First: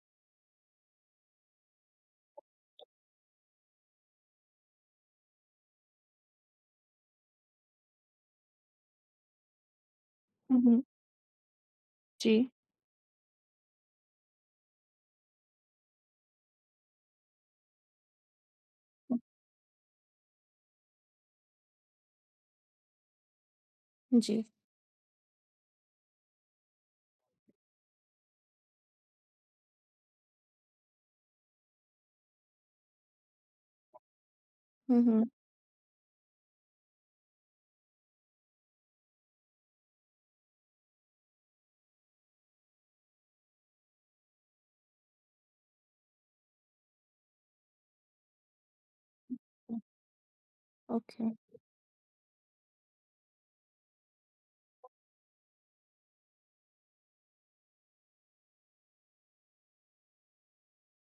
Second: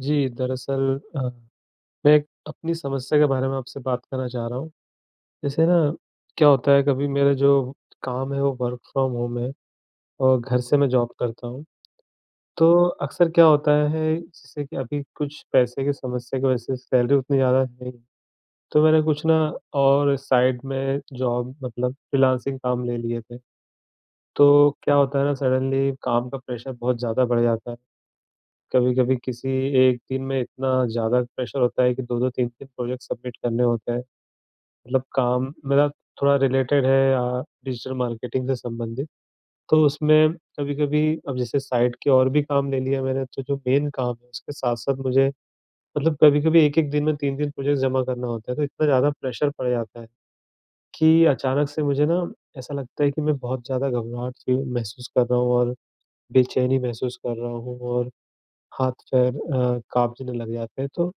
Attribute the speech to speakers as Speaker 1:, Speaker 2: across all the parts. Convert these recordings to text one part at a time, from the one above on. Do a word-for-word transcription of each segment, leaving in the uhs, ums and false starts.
Speaker 1: जी, दरअसल अ, मैं एक अपनी समस्या के बारे में आपसे बात करना चाह रहा हूँ। जैसे ना, क्या होता है, कभी मेरा जो काम है वो वर्क फ्रॉम होम है और घर
Speaker 2: हुँ,
Speaker 1: से
Speaker 2: हुँ।
Speaker 1: मैं जॉब करता हूँ।
Speaker 2: जी,
Speaker 1: तो अक्सर क्या होता है, जैसे कि अभी कुछ पैसे की समस्या की वजह से सैलरी उतनी ज़्यादा नहीं है। तो मैंने कुछ ना और साइड में जॉब, मतलब फ्रीलांसिंग काम ले लिए थे।
Speaker 2: जी।
Speaker 1: तो क्या होता है ना, सडनली काम का प्रेशर बहुत ज़्यादा बढ़ जाता है। कभी-कभी किसी एक दिन में इतना ज़्यादा प्रेशर होता है कि दो-दो तीन-तीन प्रोजेक्ट सबमिट करने होते हैं।
Speaker 2: हुँ,
Speaker 1: मतलब
Speaker 2: हुँ।
Speaker 1: काम मेरा थोड़ा रिलेटेड है अ, डिजिटल मार्केटिंग से संबंधित। तो उसमें कभी-कभी, अब जैसे साइड के और भी काम ले लिया मैंने, तो जो मेन काम है उसके साथ-साथ मुझे, मतलब कभी-कभी एक-एक दिन में तीन-तीन प्रोजेक्ट जमा करना होता है, तो इतना ज़्यादा प्रेशर पड़ जाता है कि
Speaker 2: ओके,
Speaker 1: अचानक से मुझे ना, ऐसा लगता है कि मैं बहुत ज़्यादा घबराहट फ़ील महसूस कर रहा हूँ और बेचैनी महसूस कर रहा हूँ और हाथ-पैर अ, काँपने लग जाते हैं। तो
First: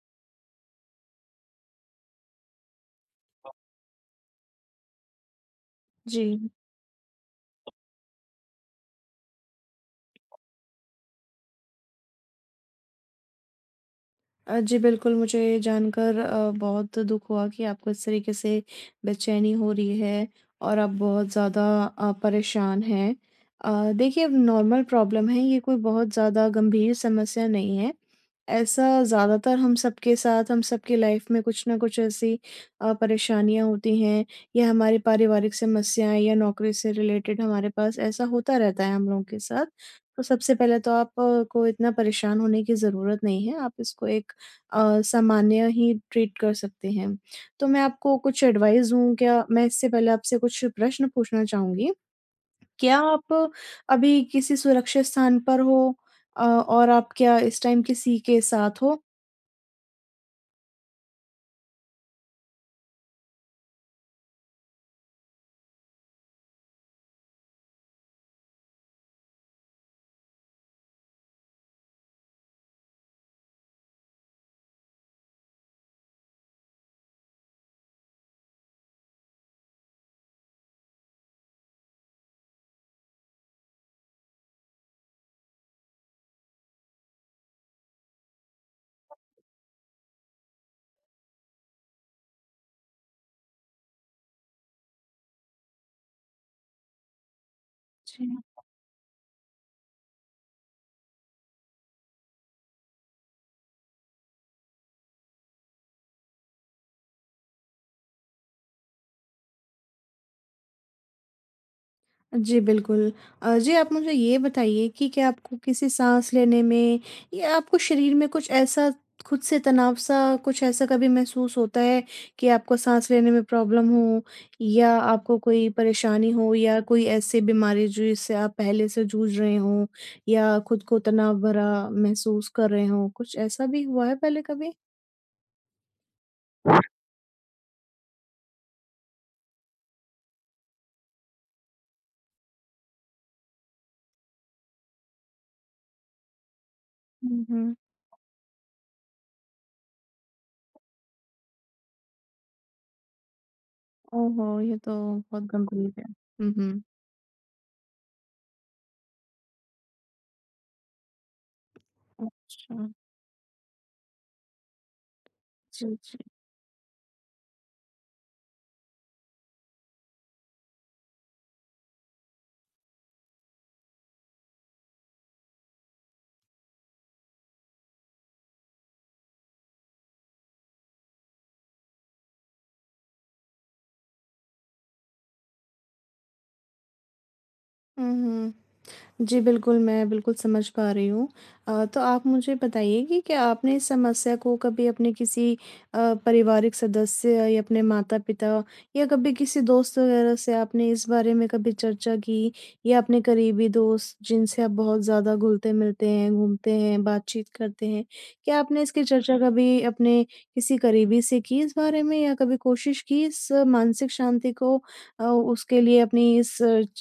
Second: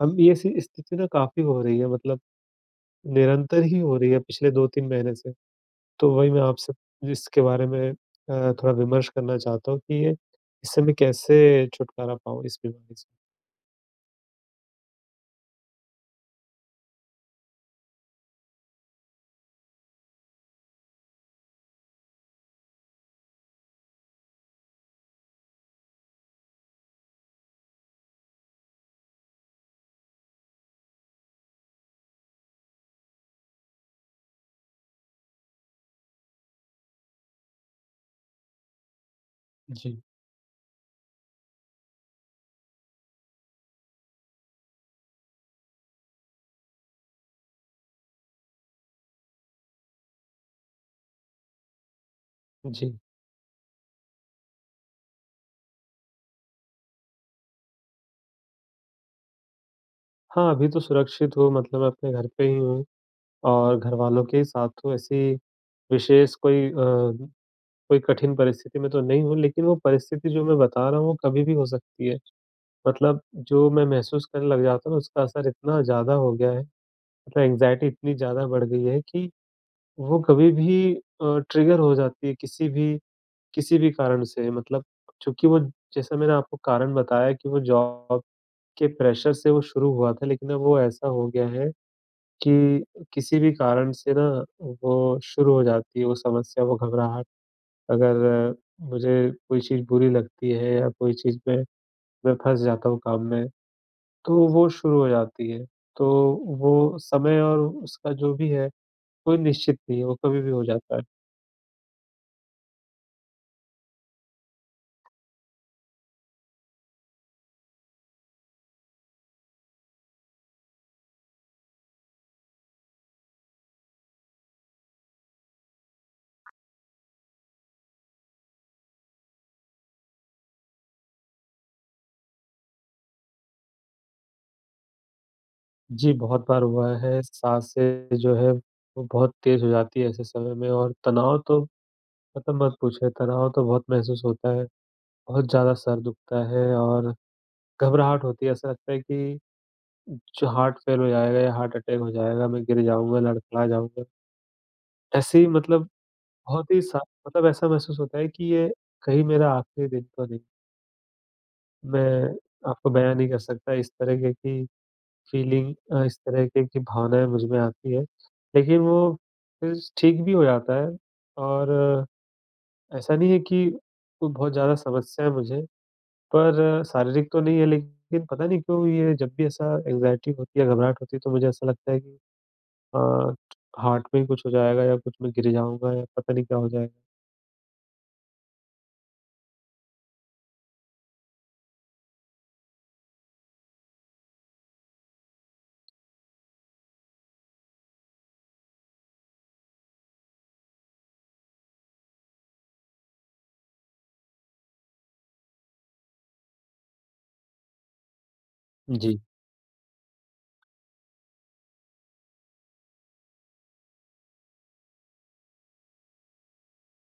Speaker 1: हम ये सी स्थिति ना काफ़ी हो रही है, मतलब निरंतर ही हो रही है पिछले दो-तीन महीने से। तो
Speaker 2: जी।
Speaker 1: वही मैं आपसे इसके बारे में अ, थोड़ा विमर्श करना चाहता हूँ कि ये, इससे मैं कैसे छुटकारा पाऊँ इस बीमारी से?
Speaker 2: अ, जी बिल्कुल, मुझे ये जानकर अ, बहुत दुख हुआ कि आपको इस तरीके से बेचैनी हो रही है और आप बहुत ज़्यादा अ, परेशान हैं। अ, देखिए नॉर्मल प्रॉब्लम है, ये कोई बहुत ज़्यादा गंभीर समस्या नहीं है। ऐसा ज़्यादातर हम सबके साथ, हम सबकी लाइफ में कुछ न कुछ ऐसी अ, परेशानियाँ होती हैं या हमारी पारिवारिक समस्याएँ या नौकरी से रिलेटेड हमारे पास ऐसा होता रहता है हम लोगों के साथ।
Speaker 1: जी।
Speaker 2: तो सबसे पहले तो आप अ, को इतना परेशान होने की ज़रूरत नहीं है, आप इसको एक अ, सामान्य ही ट्रीट कर सकते हैं। तो मैं आपको कुछ एडवाइस दूँ क्या? मैं इससे पहले आपसे कुछ प्रश्न पूछना चाहूँगी।
Speaker 1: जी।
Speaker 2: क्या आप अभी किसी सुरक्षित स्थान पर हो? अ, और आप क्या इस टाइम किसी के साथ हो?
Speaker 1: हाँ, अभी तो सुरक्षित हूँ, मतलब मैं अपने घर पे ही हूँ और घरवालों के ही साथ हूँ। ऐसी विशेष कोई अ, कोई कठिन परिस्थिति में तो नहीं हूँ, लेकिन वो परिस्थिति जो मैं बता रहा हूँ वो कभी भी हो सकती है। मतलब जो मैं महसूस करने लग जाता हूँ ना, उसका असर इतना ज़्यादा हो गया है। मतलब एंग्ज़ायटी इतनी ज़्यादा बढ़ गई है कि वो कभी भी अ, ट्रिगर हो जाती है, किसी भी किसी भी कारण से, मतलब चूँकि वो, जैसा मैंने आपको कारण बताया कि वो जॉब के प्रेशर से वो शुरू हुआ था, लेकिन अब वो ऐसा हो गया है कि किसी भी कारण से ना वो शुरू हो जाती है वो समस्या, वो घबराहट। अगर
Speaker 2: जी।
Speaker 1: अ, मुझे कोई चीज़ बुरी लगती है या कोई चीज़ में मैं फँस जाता हूँ काम में, तो वो शुरू हो जाती है। तो वो समय और उसका जो भी है कोई निश्चित नहीं है, वो कभी भी हो जाता है।
Speaker 2: जी, बिल्कुल। अ, जी आप मुझे ये बताइए कि क्या आपको किसी साँस लेने में या आपको शरीर में कुछ ऐसा खुद से तनाव सा कुछ ऐसा कभी महसूस होता है कि आपको साँस लेने में प्रॉब्लम हो या आपको कोई परेशानी हो या कोई ऐसी बीमारी जिससे आप पहले से जूझ रहे हों या खुद को तनाव भरा महसूस कर रहे हों? कुछ ऐसा भी हुआ है पहले कभी?
Speaker 1: जी, बहुत बार हुआ है, साँसें जो है वो बहुत तेज़ हो जाती है ऐसे समय में, और तनाव तो, मतलब मत पूछिए, तनाव तो बहुत महसूस होता है। बहुत ज़्यादा सर दुखता है और
Speaker 2: हुँ, हुँ।
Speaker 1: घबराहट होती है, ऐसा लगता है कि जो हार्ट फ़ेल हो जाएगा या हार्ट अटैक हो जाएगा, मैं गिर जाऊँगा, लड़खड़ा जाऊँगा।
Speaker 2: ओहो! ये तो
Speaker 1: ऐसे
Speaker 2: बहुत
Speaker 1: ही मतलब,
Speaker 2: गंभीर है। हुँ,
Speaker 1: बहुत ही
Speaker 2: हुँ।
Speaker 1: सा, मतलब ऐसा महसूस होता है कि ये कहीं मेरा आखिरी दिन तो नहीं। मैं
Speaker 2: अच्छा।
Speaker 1: आपको बयाँ नहीं कर सकता इस तरह के, कि फीलिंग,
Speaker 2: जी,
Speaker 1: अ, इस
Speaker 2: जी।
Speaker 1: तरह के की भावनाएँ मुझ में आती है। लेकिन वो फिर ठीक भी हो जाता है और ऐसा नहीं है कि कोई बहुत ज़्यादा समस्या है मुझे, पर शारीरिक तो नहीं है, लेकिन पता नहीं क्यों ये, जब भी ऐसा एंग्ज़ायटी होती है, घबराहट होती है, तो मुझे ऐसा लगता है कि अ, हार्ट में कुछ हो जाएगा या कुछ, मैं गिर जाऊँगा या पता नहीं क्या हो जाएगा।
Speaker 2: हुँ, हुँ। जी, बिल्कुल, मैं बिल्कुल समझ पा रही हूँ। अ, तो आप मुझे बताइए कि क्या आपने इस समस्या को कभी अपने किसी अ, पारिवारिक सदस्य या अपने माता-पिता या कभी किसी दोस्त वगैरह से आपने इस बारे में कभी चर्चा की? या अपने करीबी दोस्त जिनसे आप बहुत ज़्यादा घुलते-मिलते हैं, घूमते हैं, बातचीत करते हैं, क्या आपने इसकी
Speaker 1: जी।
Speaker 2: चर्चा कभी अपने किसी करीबी से की इस बारे में या कभी कोशिश की इस मानसिक शांति को अ, उसके लिए अपनी इस च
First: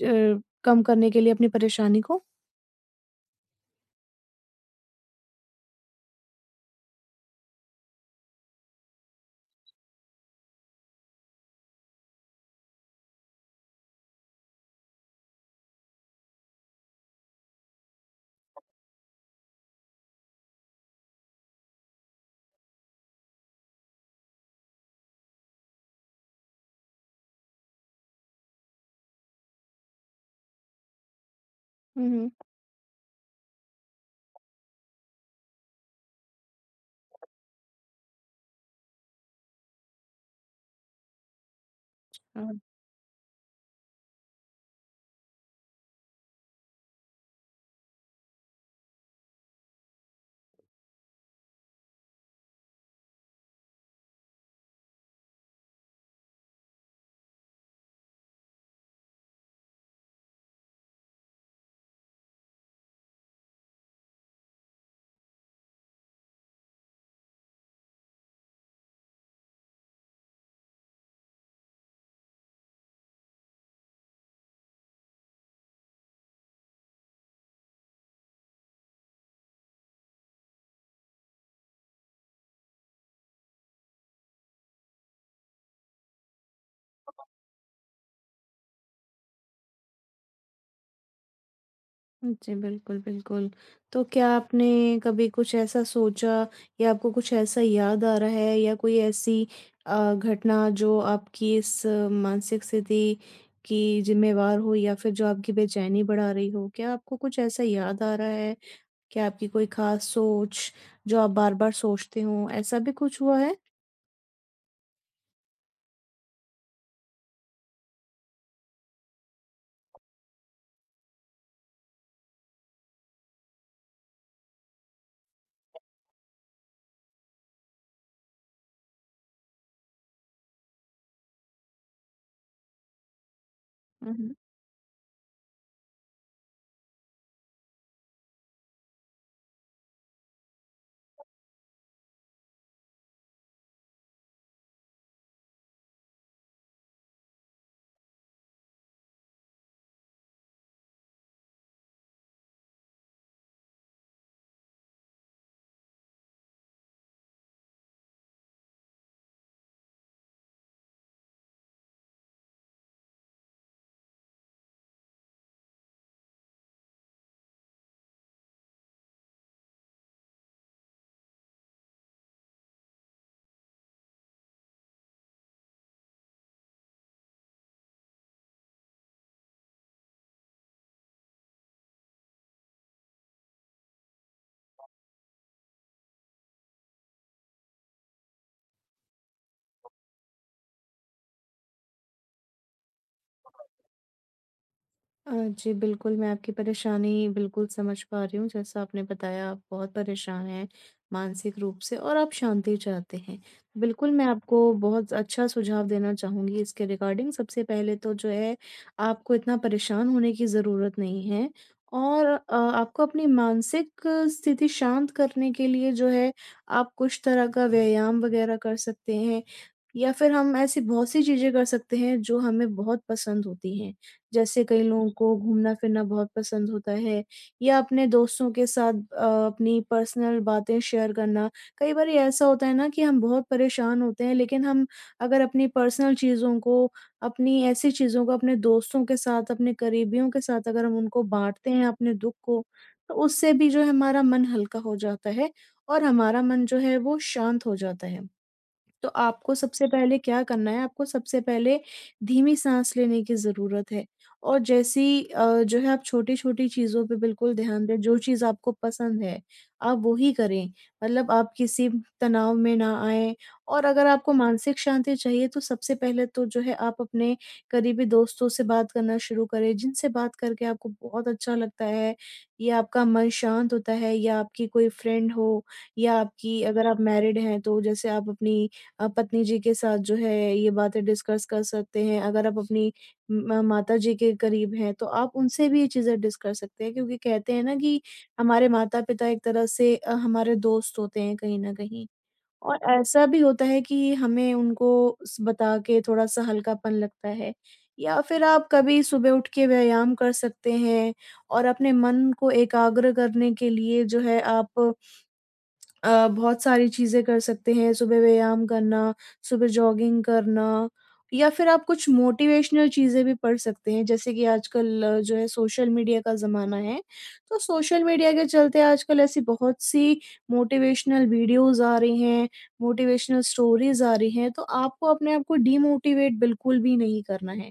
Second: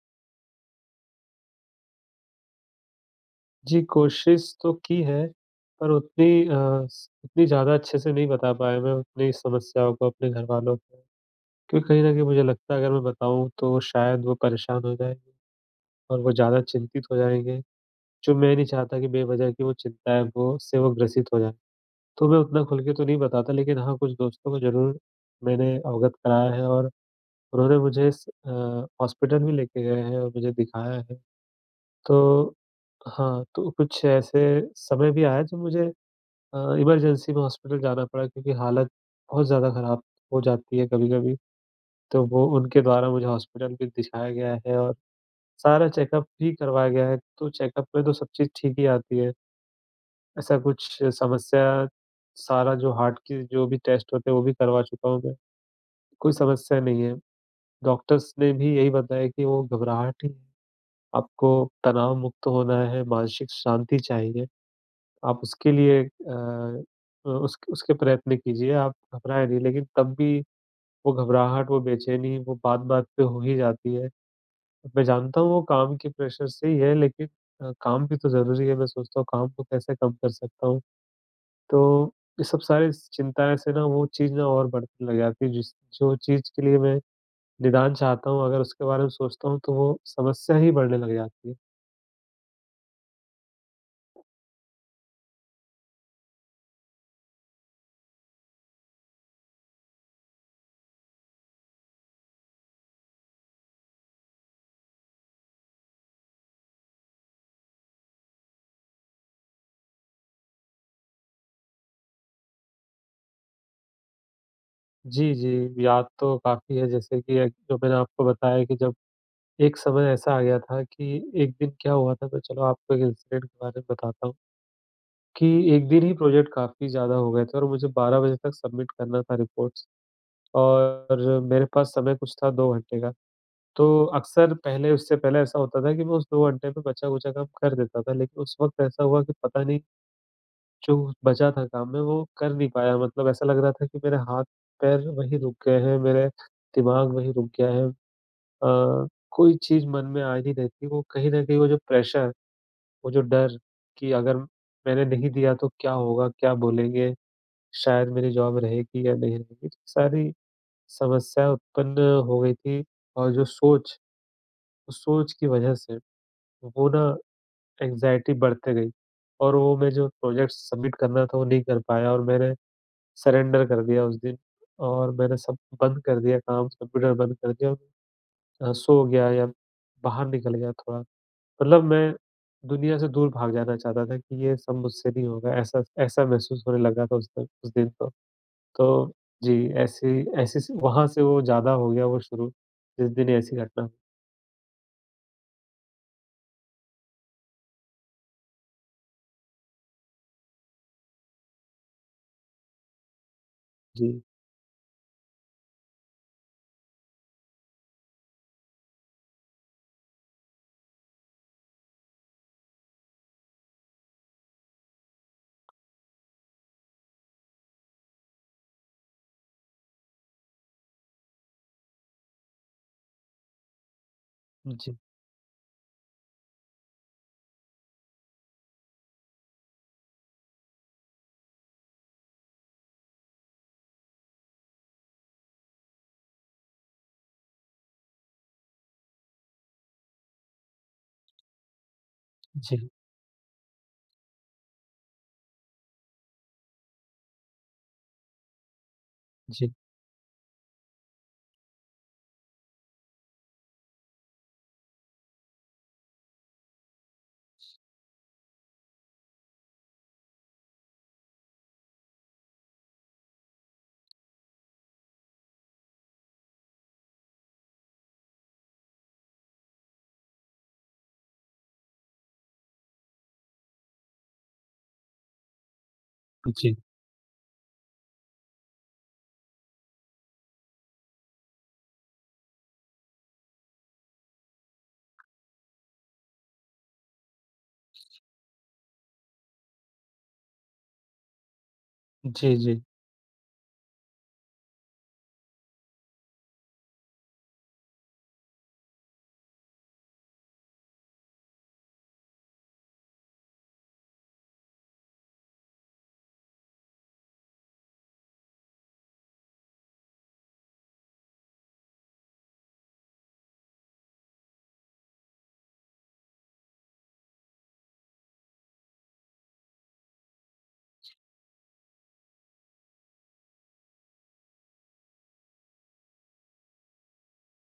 Speaker 2: कम करने के लिए अपनी परेशानी को?
Speaker 1: जी, कोशिश तो की है, पर उतनी अ, स उतनी ज़्यादा अच्छे से नहीं बता पाया मैं अपनी समस्याओं को अपने घरवालों को। क्योंकि कहीं न कहीं मुझे लगता है, अगर मैं बताऊँ तो शायद वो परेशान हो जाएँगे और वो ज़्यादा चिंतित हो जाएँगे, जो मैं नहीं चाहता कि बेवज़ह की वो चिंताएँ वो उससे वो ग्रसित हो जाएँ। तो मैं उतना खुल के तो नहीं बताता, लेकिन हाँ, कुछ दोस्तों को ज़रूर मैंने अवगत कराया है, और उन्होंने मुझे इस अ, हॉस्पिटल भी लेके गए हैं और मुझे दिखाया है।
Speaker 2: हुँ,
Speaker 1: तो हाँ, तो कुछ ऐसे समय भी आया जब मुझे अ, इमरजेंसी में हॉस्पिटल जाना पड़ा, क्योंकि हालत बहुत ज़्यादा खराब हो जाती है कभी-कभी। तो वो
Speaker 2: हुँ।
Speaker 1: उनके द्वारा मुझे हॉस्पिटल भी दिखाया गया है और सारा चेकअप भी करवाया गया है, तो चेकअप में तो सब चीज़ ठीक ही आती है। ऐसा कुछ समस्या, सारा जो हार्ट की जो भी टेस्ट होते हैं, वो भी करवा चुका हूँ मैं। कोई समस्या नहीं है। डॉक्टर्स ने भी यही बताया कि वो घबराहट ही है, आपको तनाव मुक्त होना है, मानसिक शांति चाहिए। आप उसके लिए अ, उस उसके प्रयत्न कीजिए, आप घबराएँ नहीं। लेकिन तब भी वो घबराहट, वो बेचैनी, वो बात-बात पे हो ही जाती है। मैं जानता हूँ वो काम के प्रेशर से ही है, लेकिन अ, काम भी तो ज़रूरी है, मैं सोचता हूँ काम को कैसे कम कर सकता हूँ। तो ये सब सारी चिंताएँ से ना, वो चीज़ ना और बढ़ने लग जाती है, जिस, जो चीज़ के लिए मैं निदान चाहता हूँ, अगर उसके बारे में सोचता हूँ तो वो समस्या ही बढ़ने लग जाती है।
Speaker 2: जी, बिल्कुल, बिल्कुल। तो क्या आपने कभी कुछ ऐसा सोचा या आपको कुछ ऐसा याद आ रहा है या कोई ऐसी अ, घटना जो आपकी इस अ, मानसिक स्थिति की ज़िम्मेवार हो या फिर जो आपकी बेचैनी बढ़ा रही हो? क्या आपको कुछ ऐसा याद आ रहा है? क्या आपकी कोई ख़ास सोच जो आप बार-बार सोचते हो, ऐसा भी कुछ हुआ है?
Speaker 1: जी, जी, याद तो काफ़ी है, जैसे कि एक जो मैंने आपको बताया कि जब एक समय ऐसा आ गया था कि, एक दिन क्या हुआ था, मैं चलो आपको एक इंसिडेंट के बारे में बताता हूँ कि एक दिन ही प्रोजेक्ट काफ़ी ज़्यादा हो गए थे और मुझे बारह बजे तक सबमिट करना था रिपोर्ट्स। और मेरे पास समय कुछ था दो घंटे का। तो अक्सर पहले, उससे पहले ऐसा होता था कि मैं उस दो घंटे में बचा-खुचा काम कर देता था, लेकिन उस वक़्त ऐसा हुआ कि पता नहीं, जो बचा था काम मैं वो कर नहीं पाया। मतलब ऐसा लग रहा था कि मेरे हाथ-पैर वहीं रुक गए हैं, मेरे दिमाग वहीं रुक गया है। अ, कोई चीज़ मन में आ ही नहीं रही थी। वो कहीं न कहीं वो जो प्रेशर, वो जो डर कि अगर मैंने नहीं दिया तो क्या होगा, क्या बोलेंगे, शायद मेरी जॉब रहेगी या नहीं रहेगी। तो सारी समस्या उत्पन्न हो गई थी, और जो सोच, उस सोच की वजह से वो ना एंग्ज़ायटी बढ़ते गई, और वो मैं जो प्रोजेक्ट सबमिट करना था वो नहीं कर पाया, और मैंने सरेंडर कर दिया उस दिन और मैंने सब बंद कर दिया काम, कंप्यूटर बंद कर दिया, अ, सो गया या बाहर निकल गया थोड़ा। मतलब मैं दुनिया से दूर भाग जाना चाहता था कि ये सब मुझसे नहीं होगा, ऐसा ऐसा महसूस होने लगा था उस दिन, उस दिन तो। तो जी, ऐसे, ऐसे से वहाँ से वो ज़्यादा हो गया वो शुरू, जिस दिन ऐसी घटना।
Speaker 2: अ, जी बिल्कुल, मैं आपकी परेशानी बिल्कुल समझ पा रही हूँ। जैसा आपने बताया आप बहुत परेशान हैं मानसिक रूप से और आप शांति चाहते हैं। बिल्कुल,
Speaker 1: जी।
Speaker 2: मैं आपको बहुत अच्छा सुझाव देना चाहूँगी इसके रिगार्डिंग। सबसे पहले तो जो है आपको इतना परेशान होने की ज़रूरत नहीं है और अ, आपको अपनी मानसिक स्थिति शांत करने के लिए जो है आप कुछ तरह का व्यायाम वग़ैरह कर सकते हैं या फिर हम ऐसी बहुत-सी चीज़ें कर सकते हैं जो हमें बहुत पसंद होती हैं। जैसे कई
Speaker 1: जी।
Speaker 2: लोगों को घूमना-फिरना बहुत पसंद होता है या अपने दोस्तों के साथ अ, अपनी पर्सनल बातें शेयर करना। कई बारी ऐसा होता है ना कि हम बहुत परेशान होते हैं लेकिन हम अगर अपनी पर्सनल चीज़ों को, अपनी ऐसी चीज़ों को अपने दोस्तों के साथ, अपने करीबियों के साथ अगर हम उनको बाँटते हैं अपने दुःख को,
Speaker 1: जी।
Speaker 2: तो उससे भी जो है हमारा मन हल्का हो जाता है और हमारा मन जो है वो शांत हो जाता है। तो आपको
Speaker 1: जी।
Speaker 2: सबसे पहले क्या करना है, आपको सबसे पहले धीमी साँस लेने की ज़रूरत है और जैसी अ, जो है आप छोटी-छोटी चीज़ों पे बिल्कुल ध्यान दें, जो चीज़ आपको पसंद है, आप वो ही करें। मतलब आप किसी तनाव में ना आएँ और अगर आपको मानसिक शांति चाहिए तो सबसे पहले तो जो है आप अपने करीबी दोस्तों से बात करना शुरू करें, जिनसे बात करके आपको बहुत अच्छा लगता है, या आपका मन शांत होता है या आपकी कोई फ्रेंड हो या आपकी
Speaker 1: जी।
Speaker 2: अगर आप मैरिड हैं तो जैसे आप अपनी आप पत्नी जी के साथ जो है ये बातें डिस्कस कर सकते हैं। अगर आप अपनी म माताजी के करीब हैं तो आप उनसे भी ये चीज़ें डिस कर सकते हैं क्योंकि कहते हैं ना कि हमारे माता-पिता एक तरह से अ, हमारे दोस्त होते हैं कहीं न कहीं।
Speaker 1: जी।
Speaker 2: और
Speaker 1: जी।
Speaker 2: ऐसा भी होता है कि हमें उनको स बता के थोड़ा-सा हल्कापन लगता है। या फिर आप कभी सुबह उठ के व्यायाम कर सकते हैं और अपने मन को एकाग्र करने के लिए जो है आप अ, बहुत सारी चीज़ें कर सकते हैं, सुबह व्यायाम करना, सुबह जॉगिंग करना या फिर आप कुछ मोटिवेशनल चीज़ें भी पढ़ सकते हैं, जैसे कि आजकल अ, जो है सोशल मीडिया का ज़माना है, तो सोशल मीडिया के चलते आजकल ऐसी बहुत-सी मोटिवेशनल वीडियोज़ आ रही हैं, मोटिवेशनल स्टोरीज़ आ रही हैं, तो आपको अपने आप को डिमोटिवेट बिल्कुल भी नहीं करना है।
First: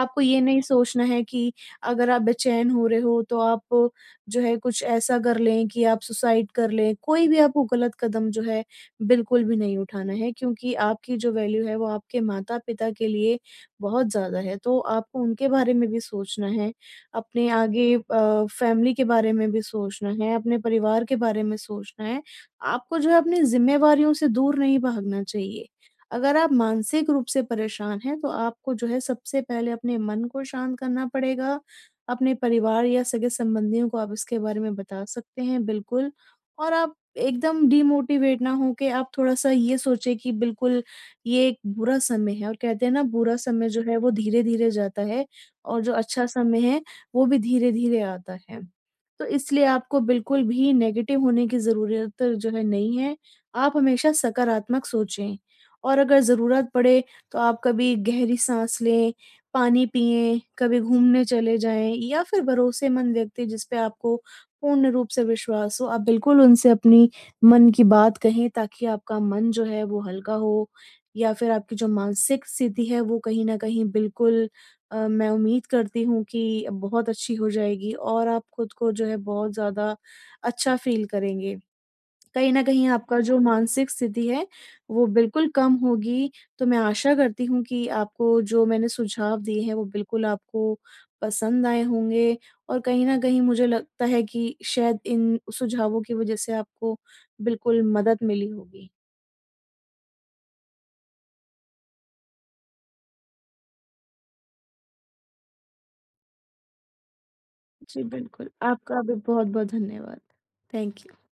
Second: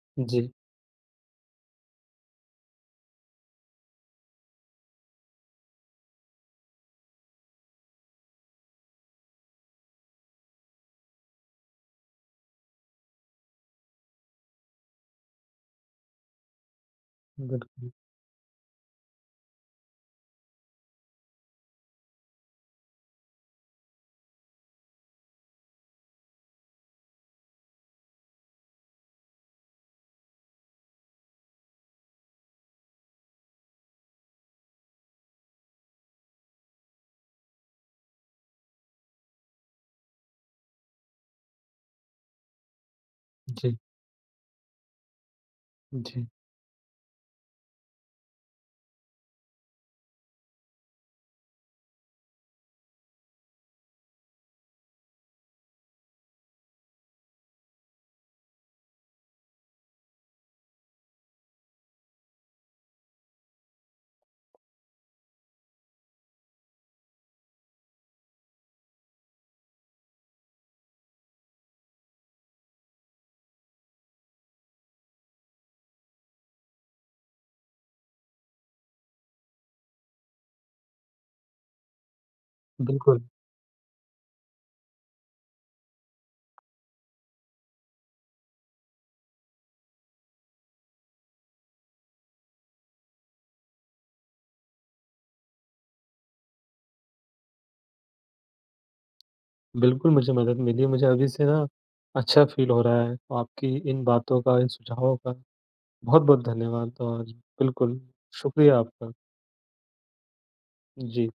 Speaker 2: आपको ये
Speaker 1: जी,
Speaker 2: नहीं सोचना है कि अगर आप बेचैन हो रहे हो, तो आप जो है कुछ ऐसा कर लें कि आप सुसाइड कर लें, कोई भी आपको गलत कदम जो है बिल्कुल भी नहीं उठाना है क्योंकि आपकी जो वैल्यू है वो आपके माता-पिता के लिए बहुत ज़्यादा है। तो आपको उनके बारे में भी सोचना है, अपने
Speaker 1: बिल्कुल।
Speaker 2: आगे अ, फैमिली के बारे में भी सोचना है, अपने परिवार के बारे में सोचना है। आपको जो है अपनी ज़िम्मेवारियों से दूर नहीं भागना चाहिए। अगर आप मानसिक रूप से परेशान हैं, तो आपको जो है सबसे पहले अपने मन को शांत करना पड़ेगा, अपने परिवार या सगे-संबंधियों को आप इसके बारे में बता सकते हैं, बिल्कुल। और आप एकदम डिमोटिवेट ना हो के आप थोड़ा-सा ये सोचें कि बिल्कुल ये एक बुरा समय है और कहते हैं ना बुरा समय
Speaker 1: जी।
Speaker 2: जो है वो धीरे-धीरे जाता है और जो
Speaker 1: जी,
Speaker 2: अच्छा समय है, वो भी धीरे-धीरे आता है। तो इसलिए आपको बिल्कुल भी नेगेटिव होने की ज़रूरत जो है नहीं है, आप हमेशा सकारात्मक सोचें। और अगर ज़रूरत पड़े तो आप कभी गहरी साँस लें, पानी पिएँ, कभी घूमने चले जाएँ या फिर भरोसेमंद व्यक्ति जिस पे आपको पूर्ण रूप से विश्वास हो, आप बिल्कुल उनसे अपनी मन की बात कहें ताकि आपका मन जो है वो हल्का हो या फिर आपकी जो मानसिक स्थिति है वो कहीं न कहीं बिल्कुल अ, मैं उम्मीद करती हूँ कि बहुत अच्छी हो जाएगी और आप खुद को जो है बहुत ज़्यादा अच्छा फ़ील करेंगे। कहीं न कहीं आपका
Speaker 1: बिल्कुल।
Speaker 2: जो मानसिक स्थिति है, वो बिल्कुल कम होगी। तो मैं आशा करती हूँ कि आपको जो मैंने सुझाव दिए हैं, वो बिल्कुल आपको पसंद आए होंगे और कहीं न कहीं मुझे लगता है कि शायद इन सुझावों की वज़ह से आपको बिल्कुल मदद मिली होगी।
Speaker 1: बिल्कुल, मुझे मदद मिली, मुझे अभी से ना अच्छा फ़ील हो रहा है, आपकी इन बातों का, इन सुझावों का बहुत-बहुत धन्यवाद और बिल्कुल,
Speaker 2: जी, बिल्कुल।
Speaker 1: शुक्रिया
Speaker 2: आपका
Speaker 1: आपका।
Speaker 2: भी बहुत-बहुत धन्यवाद। Thank you.
Speaker 1: जी।